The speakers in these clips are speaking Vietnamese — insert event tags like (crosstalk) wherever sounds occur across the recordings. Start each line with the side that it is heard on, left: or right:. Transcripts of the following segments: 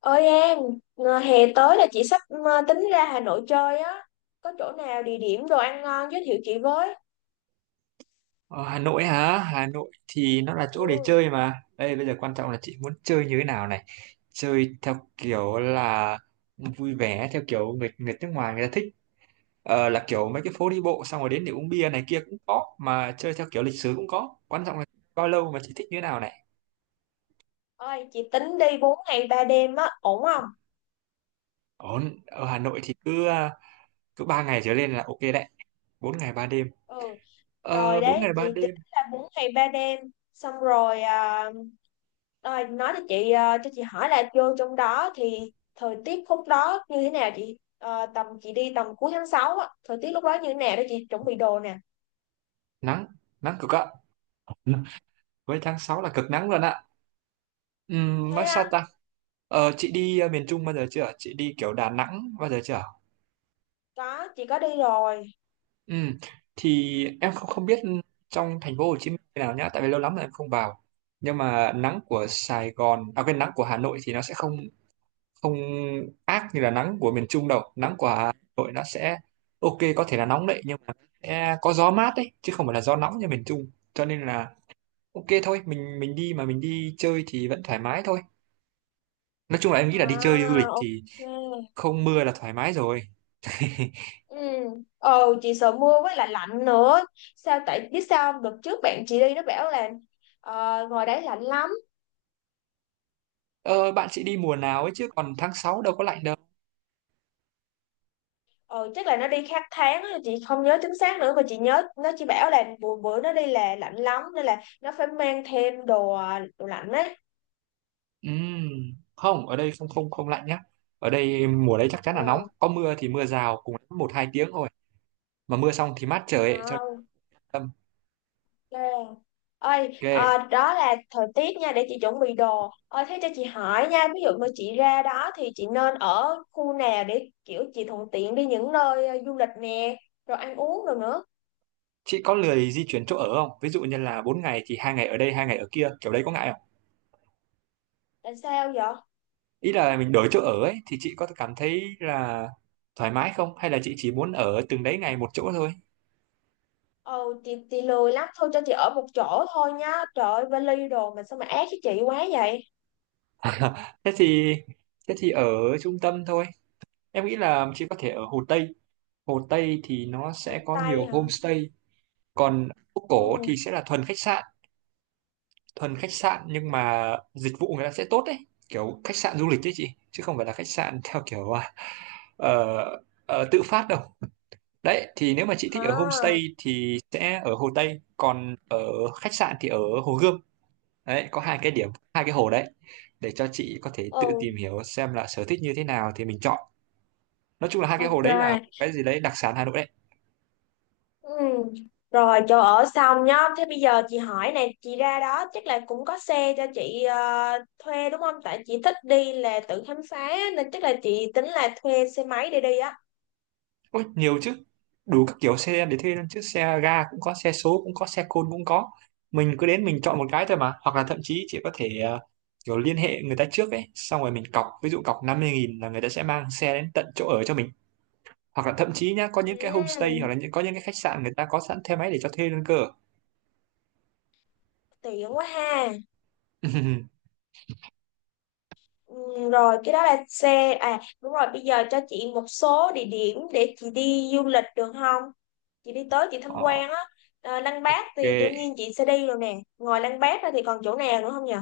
left: Ơi An, ngờ hè tới là chị sắp tính ra Hà Nội chơi á. Có chỗ nào địa điểm đồ ăn ngon giới thiệu chị với.
right: Ờ, Hà Nội hả? Hà Nội thì nó là chỗ để
left: Ừ,
right: chơi mà. Đây bây giờ quan trọng là chị muốn chơi như thế nào này. Chơi theo kiểu là vui vẻ, theo kiểu người người nước ngoài người ta thích. Là kiểu mấy cái phố đi bộ xong rồi đến để uống bia này kia cũng có. Mà chơi theo kiểu lịch sử cũng có. Quan trọng là bao lâu mà chị thích như thế nào này.
left: ôi chị tính đi 4 ngày 3 đêm á, ổn không?
right: Ổn, ở Hà Nội thì cứ 3 ngày trở lên là ok đấy. 4 ngày 3 đêm.
left: Ừ, rồi
right: 4
left: đấy,
right: ngày
left: chị
right: 3
left: tính
right: đêm.
left: là 4 ngày 3 đêm. Xong rồi, à, rồi nói cho chị, cho chị hỏi là vô trong đó thì thời tiết khúc đó như thế nào chị? Ờ, tầm chị đi tầm cuối tháng 6 á, thời tiết lúc đó như thế nào để chị chuẩn bị đồ nè.
right: Nắng, nắng cực ạ. Với tháng 6 là cực nắng luôn ạ.
left: Thế
right: Nói sao
left: á,
right: ta? Chị đi miền Trung bao giờ chưa? Chị đi kiểu Đà Nẵng bao giờ chưa?
left: có, chị có đi rồi.
right: Ừm, Thì em không không biết trong thành phố Hồ Chí Minh thế nào nhá, tại vì lâu lắm rồi em không vào. Nhưng mà nắng của Sài Gòn, à quên, nắng của Hà Nội thì nó sẽ không không ác như là nắng của miền Trung đâu. Nắng của Hà Nội nó sẽ ok, có thể là nóng đấy nhưng mà sẽ có gió mát đấy chứ không phải là gió nóng như miền Trung. Cho nên là ok thôi, mình đi mà mình đi chơi thì vẫn thoải mái thôi. Nói chung là em nghĩ là đi chơi du
left: À,
right: lịch thì
left: ok.
right: không mưa là thoải mái rồi. (laughs)
left: Ừ. Ờ chị sợ mưa với lại lạnh nữa, sao tại biết sao không? Đợt trước bạn chị đi nó bảo là ngoài đấy lạnh lắm.
right: Ờ, bạn sẽ đi mùa nào ấy chứ còn tháng 6 đâu có lạnh đâu.
left: Ờ, chắc là nó đi khác tháng á, chị không nhớ chính xác nữa mà chị nhớ nó chỉ bảo là bữa bữa nó đi là lạnh lắm nên là nó phải mang thêm đồ đồ lạnh ấy.
right: Ừm, Không, ở đây không không không lạnh nhá. Ở đây mùa đấy chắc chắn là nóng.
left: Ừ.
right: Có mưa thì mưa rào cùng lắm 1 2 tiếng thôi. Mà mưa xong thì mát trời ấy, cho
left: À.
right: nên tâm.
left: À, ơi
right: Ok.
left: à, đó là thời tiết nha để chị chuẩn bị đồ. Ơi thế cho chị hỏi nha, ví dụ mà chị ra đó thì chị nên ở khu nào để kiểu chị thuận tiện đi những nơi du lịch nè, rồi ăn uống rồi nữa.
right: Chị có lười di chuyển chỗ ở không? Ví dụ như là 4 ngày thì 2 ngày ở đây, 2 ngày ở kia, kiểu đấy có ngại không?
left: Tại sao vậy?
right: Ý là mình đổi chỗ ở ấy thì chị có cảm thấy là thoải mái không? Hay là chị chỉ muốn ở từng đấy ngày một chỗ thôi?
left: Ừ chị lười lắm, thôi cho chị ở một chỗ thôi nhá, trời ơi vali đồ mà sao mà ác với chị quá vậy.
right: (laughs) Thế thì thế thì ở trung tâm thôi. Em nghĩ là chị có thể ở Hồ Tây. Hồ Tây thì nó
left: Hồ
right: sẽ có nhiều
left: Tây hả?
right: homestay, còn phố cổ
left: Ừ.
right: thì sẽ là thuần khách sạn nhưng mà dịch vụ người ta sẽ tốt đấy, kiểu khách sạn du lịch đấy chị, chứ không phải là khách sạn (laughs) theo kiểu ờ, tự phát đâu. Đấy, thì nếu mà chị thích ở homestay
left: À.
right: thì sẽ ở Hồ Tây, còn ở khách sạn thì ở Hồ Gươm. Đấy, có hai cái điểm, hai cái hồ đấy để cho chị có thể tự
left: Ừ.
right: tìm hiểu xem là sở thích như thế nào thì mình chọn. Nói chung là hai cái hồ
left: Ok.
right: đấy là cái gì đấy đặc sản Hà Nội đấy.
left: Ừ. Rồi chỗ ở xong nhá. Thế bây giờ chị hỏi này, chị ra đó chắc là cũng có xe cho chị thuê đúng không? Tại chị thích đi là tự khám phá á, nên chắc là chị tính là thuê xe máy để đi á.
right: Ôi, nhiều chứ, đủ các kiểu xe để thuê luôn chứ, xe ga cũng có, xe số cũng có, xe côn cũng có, mình cứ đến mình chọn một cái thôi mà, hoặc là thậm chí chị có thể kiểu liên hệ người ta trước ấy, xong rồi mình cọc, ví dụ cọc 50.000 là người ta sẽ mang xe đến tận chỗ ở cho mình, hoặc là thậm chí nhá có những cái homestay
left: Ừ,
right: hoặc là có những cái khách sạn người ta có sẵn xe máy để cho thuê luôn cơ.
left: tiện quá ha.
right: (laughs)
left: Ừ, rồi cái đó là xe à, đúng rồi, bây giờ cho chị một số địa điểm để chị đi du lịch được không? Chị đi tới chị tham
right: Ờ,
left: quan á. Ờ, Lăng Bác
right: ok.
left: thì đương nhiên chị sẽ đi rồi nè. Ngoài Lăng Bác ra thì còn chỗ nào nữa không nhỉ?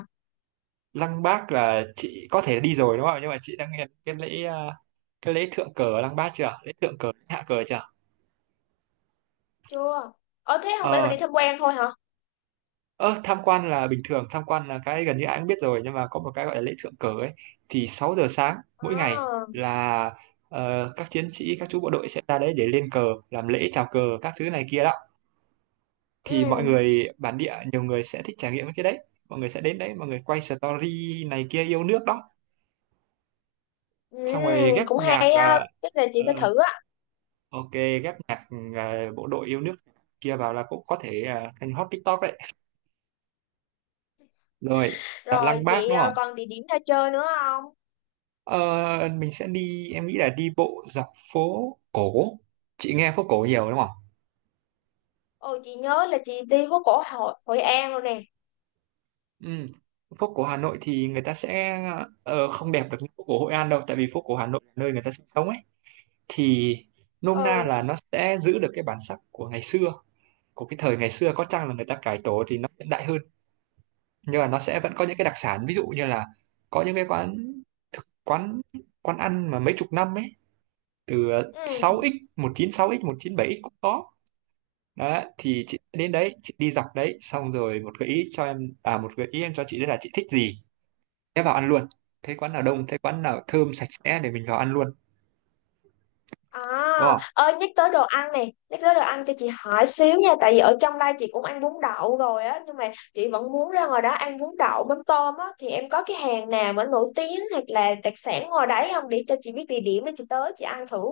right: Lăng Bác là chị có thể đi rồi đúng không, nhưng mà chị đang nghe cái lễ thượng cờ ở Lăng Bác chưa, lễ thượng cờ lễ hạ cờ chưa?
left: Chưa. Ờ thế không phải mình
right: ờ
left: đi tham quan thôi hả?
right: Ơ, tham quan là bình thường, tham quan là cái gần như ai cũng biết rồi, nhưng mà có một cái gọi là lễ thượng cờ ấy thì 6 giờ sáng mỗi ngày
left: Ờ,
right: là các chiến sĩ, các chú bộ đội sẽ ra đấy để lên cờ, làm lễ chào cờ các thứ này kia đó. Thì mọi
left: ừ,
right: người bản địa nhiều người sẽ thích trải nghiệm cái đấy. Mọi người sẽ đến đấy, mọi người quay story này kia yêu nước đó.
left: ừ,
right: Xong rồi ghép
left: cũng
right: nhạc
left: hay á, chắc là chị
right: ờ,
left: phải thử á.
right: ok, ghép nhạc bộ đội yêu nước kia vào là cũng có thể thành hot TikTok đấy. Rồi,
left: Rồi
right: Lăng Bác
left: vậy
right: đúng
left: à,
right: không?
left: còn địa điểm ra chơi nữa không?
right: Ờ, mình sẽ đi, em nghĩ là đi bộ dọc phố cổ, chị nghe phố cổ nhiều đúng không?
left: Ồ chị nhớ là chị đi phố cổ Hội An rồi nè.
right: Ừ. Phố cổ Hà Nội thì người ta sẽ không đẹp được như phố cổ Hội An đâu, tại vì phố cổ Hà Nội là nơi người ta sinh sống ấy, thì nôm na
left: Ừ,
right: là nó sẽ giữ được cái bản sắc của ngày xưa, của cái thời ngày xưa. Có chăng là người ta cải tổ thì nó hiện đại hơn, nhưng mà nó sẽ vẫn có những cái đặc sản, ví dụ như là có những cái quán, thực quán quán ăn mà mấy chục năm ấy, từ
left: ừ.
right: 6x, 196x, 197x cũng có. Đó thì chị đến đấy, chị đi dọc đấy, xong rồi một gợi ý cho em, một gợi ý em cho chị đấy là chị thích gì thế vào ăn luôn, thế quán nào đông, thế quán nào thơm sạch sẽ để mình vào ăn luôn,
left: À,
right: đúng không?
left: ơi nhắc tới đồ ăn cho chị hỏi xíu nha, tại vì ở trong đây chị cũng ăn bún đậu rồi á, nhưng mà chị vẫn muốn ra ngoài đó ăn bún đậu mắm tôm á, thì em có cái hàng nào mà nổi tiếng hoặc là đặc sản ngoài đấy không để cho chị biết địa điểm để chị tới chị ăn thử.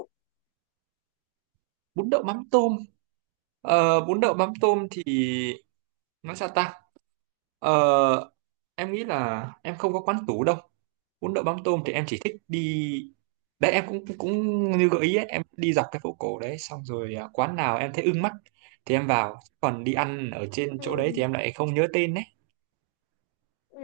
right: Bún đậu mắm tôm. Bún đậu mắm tôm thì nói sao ta, ờ, em nghĩ là em không có quán tủ đâu. Bún đậu mắm tôm thì em chỉ thích đi đấy, em cũng cũng như gợi ý ấy, em đi dọc cái phố cổ đấy, xong rồi quán nào em thấy ưng mắt thì em vào, còn đi ăn ở trên chỗ đấy
left: Ừ.
right: thì em lại không nhớ tên đấy.
left: Ừ,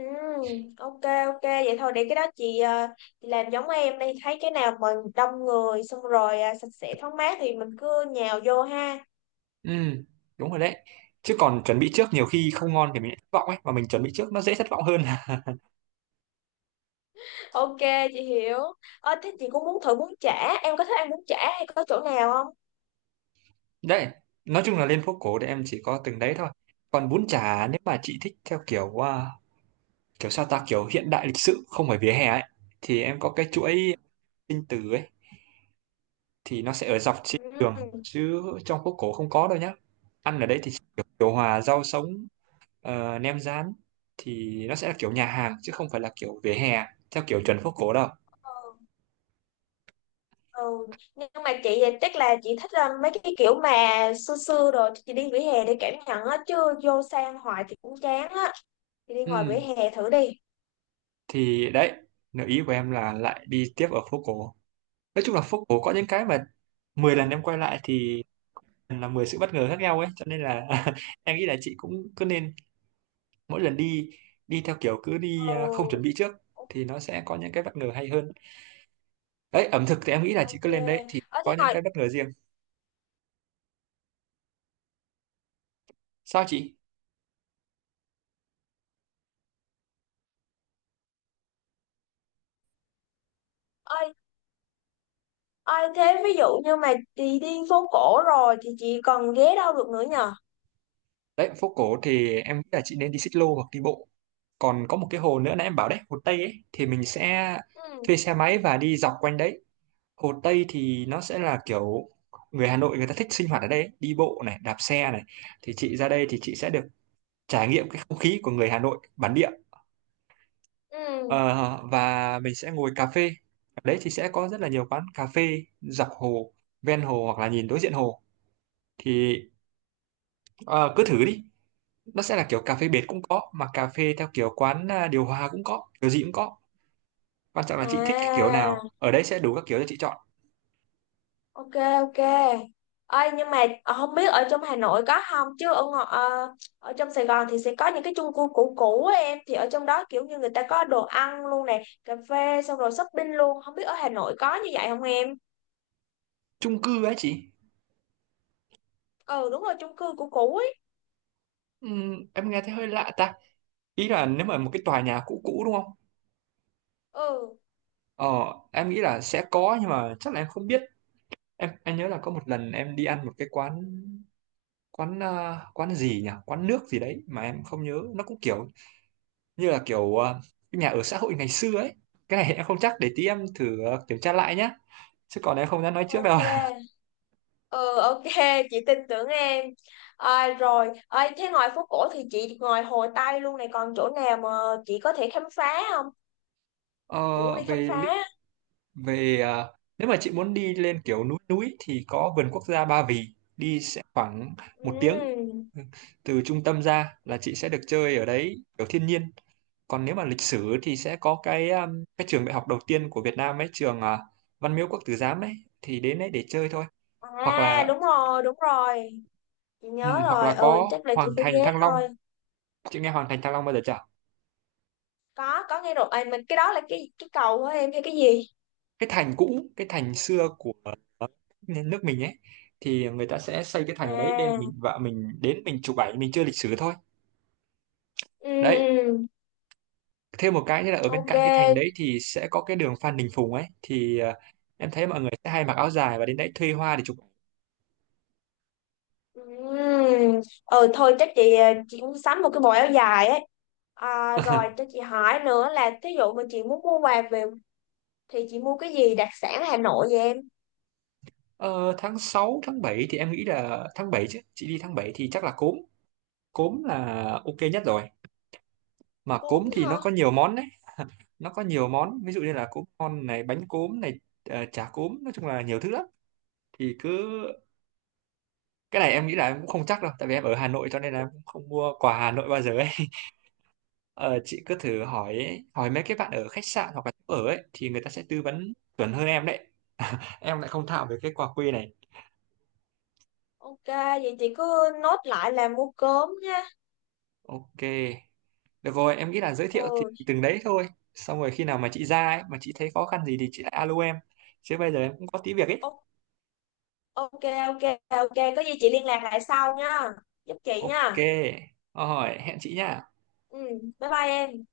left: ok ok vậy thôi để cái đó chị, chị làm giống em, đi thấy cái nào mà đông người, xong rồi à, sạch sẽ thoáng mát thì mình cứ nhào vô ha.
right: Ừ, đúng rồi đấy, chứ còn chuẩn bị trước nhiều khi không ngon thì mình lại thất vọng ấy, mà mình chuẩn bị trước nó dễ thất vọng hơn. (laughs)
left: (laughs) Ok, chị hiểu. Thế chị cũng muốn thử bún chả, em có thích ăn bún chả hay có chỗ nào không?
right: Đấy, nói chung là lên phố cổ thì em chỉ có từng đấy thôi. Còn bún chả nếu mà chị thích theo kiểu kiểu sao ta, kiểu hiện đại lịch sự không phải vỉa hè ấy, thì em có cái chuỗi sinh tử ấy, thì nó sẽ ở dọc trên đường
left: Ừ.
right: chứ trong phố cổ không có đâu nhá. Ăn ở đấy thì kiểu điều hòa, rau sống, nem rán thì nó sẽ là kiểu nhà hàng chứ không phải là kiểu vỉa hè theo kiểu chuẩn phố cổ đâu.
left: Ừ. Ừ. Nhưng mà chị thì chắc là chị thích mấy cái kiểu mà xưa xưa, rồi chị đi vỉa hè để cảm nhận á, chứ vô xe ăn hoài thì cũng chán á, chị đi ngoài
right: Ừ,
left: vỉa hè thử đi.
right: thì đấy, nếu ý của em là lại đi tiếp ở phố cổ. Nói chung là phố cổ có những cái mà 10 lần em quay lại thì là 10 sự bất ngờ khác nhau ấy, cho nên là (laughs) em nghĩ là chị cũng cứ nên mỗi lần đi, đi theo kiểu cứ đi không
left: Ừ,
right: chuẩn bị trước
left: ok
right: thì nó sẽ có những cái bất ngờ hay hơn. Đấy, ẩm thực thì em nghĩ là chị
left: ok.
right: cứ lên đấy thì
left: Ở
right: có
left: thế
right: những
left: ngoài.
right: cái bất ngờ riêng. Sao chị?
left: Ai thế, ví dụ như mà chị đi phố cổ rồi thì chị còn ghé đâu được nữa nhờ?
right: Đấy, phố cổ thì em nghĩ là chị nên đi xích lô hoặc đi bộ. Còn có một cái hồ nữa nãy em bảo đấy, hồ Tây ấy, thì mình sẽ
left: Ừ,
right: thuê xe máy và đi dọc quanh đấy. Hồ Tây thì nó sẽ là kiểu người Hà Nội người ta thích sinh hoạt ở đây ấy, đi bộ này, đạp xe này. Thì chị ra đây thì chị sẽ được trải nghiệm cái không khí của người Hà Nội bản địa.
left: ừ.
right: Ờ, và mình sẽ ngồi cà phê. Ở đấy thì sẽ có rất là nhiều quán cà phê dọc hồ, ven hồ hoặc là nhìn đối diện hồ. Thì ờ, cứ thử đi. Nó sẽ là kiểu cà phê bệt cũng có, mà cà phê theo kiểu quán điều hòa cũng có, kiểu gì cũng có. Quan trọng là chị thích cái kiểu
left: À,
right: nào. Ở đấy sẽ đủ các kiểu cho chị chọn.
left: ok, ok. Ơi nhưng mà không biết ở trong Hà Nội có không, chứ ở trong Sài Gòn thì sẽ có những cái chung cư cũ cũ á, em thì ở trong đó kiểu như người ta có đồ ăn luôn nè, cà phê xong rồi shopping luôn, không biết ở Hà Nội có như vậy không em?
right: Chung cư ấy chị.
left: Ừ đúng rồi chung cư cũ cũ ấy.
right: Em nghe thấy hơi lạ ta. Ý là nếu mà một cái tòa nhà cũ cũ đúng không?
left: Ừ,
right: Ờ, em nghĩ là sẽ có nhưng mà chắc là em không biết. Em nhớ là có một lần em đi ăn một cái quán, quán gì nhỉ, quán nước gì đấy mà em không nhớ, nó cũng kiểu như là kiểu cái nhà ở xã hội ngày xưa ấy. Cái này em không chắc, để tí em thử kiểm tra lại nhá chứ còn em không dám nói trước
left: ok.
right: đâu. (laughs)
left: Ừ, ok, chị tin tưởng em. À, rồi à, thế ngoài phố cổ thì chị, ngoài Hồ Tây luôn này, còn chỗ nào mà chị có thể khám phá không?
right: Ờ,
left: Chị muốn đi khám
right: về lịch
left: phá.
right: về à, nếu mà chị muốn đi lên kiểu núi núi thì có vườn quốc gia Ba Vì, đi sẽ khoảng 1 tiếng
left: Ừ.
right: từ trung tâm ra là chị sẽ được chơi ở đấy kiểu thiên nhiên. Còn nếu mà lịch sử thì sẽ có cái cái trường đại học đầu tiên của Việt Nam ấy, Văn Miếu Quốc Tử Giám ấy, thì đến đấy để chơi thôi. hoặc
left: À
right: là
left: đúng rồi, đúng rồi, chị nhớ
right: ừm, hoặc
left: rồi,
right: là
left: ừ
right: có
left: chắc là chị
right: Hoàng
left: phải
right: Thành
left: ghé
right: Thăng Long.
left: thôi.
right: Chị nghe Hoàng Thành Thăng Long bao giờ chưa?
left: Có nghe rồi à, mình cái đó là cái cầu của em hay cái gì?
right: Cái thành cũ, cái thành xưa của ờ, nước mình ấy, thì người ta sẽ xây cái thành ở đấy nên mình
left: À,
right: vợ mình đến mình chụp ảnh mình chưa lịch sử thôi.
left: ừ,
right: Đấy,
left: ừ,
right: thêm một cái nữa là ở bên
left: ok,
right: cạnh cái thành đấy thì sẽ có cái đường Phan Đình Phùng ấy, thì em thấy mọi người sẽ hay mặc áo dài và đến đấy thuê hoa để chụp ảnh.
left: ừ. Ừ thôi chắc chị chị cũng sắm một cái bộ áo dài á. À, rồi cho
right: (laughs)
left: chị hỏi nữa là thí dụ mà chị muốn mua quà về thì chị mua cái gì đặc sản Hà Nội vậy em?
right: Ờ, tháng 6 tháng 7 thì em nghĩ là tháng 7 chứ, chị đi tháng 7 thì chắc là cốm, cốm là ok nhất rồi, mà
left: Cốm
right: cốm thì
left: hả?
right: nó có nhiều món đấy. Nó có nhiều món, ví dụ như là cốm con này, bánh cốm này, chả cốm, nói chung là nhiều thứ lắm. Thì cứ, cái này em nghĩ là em cũng không chắc đâu, tại vì em ở Hà Nội cho nên là em cũng không mua quà Hà Nội bao giờ ấy. (laughs) Ờ, chị cứ thử hỏi hỏi mấy cái bạn ở khách sạn hoặc là chỗ ở ấy thì người ta sẽ tư vấn chuẩn hơn em đấy. Em lại không thạo về cái quà quê này.
left: Ok, vậy chị cứ nốt lại là mua cốm nha.
right: Ok, được rồi, em nghĩ là giới thiệu thì
left: Ừ,
right: từng đấy thôi, xong rồi khi nào mà chị ra ấy mà chị thấy khó khăn gì thì chị lại alo em, chứ bây giờ em cũng có tí việc ấy.
left: o- ok, ok, ok. Có gì chị liên lạc lại sau nha. Giúp chị
right: Ok,
left: nha.
right: rồi hẹn chị nha.
left: Ừ, bye bye em.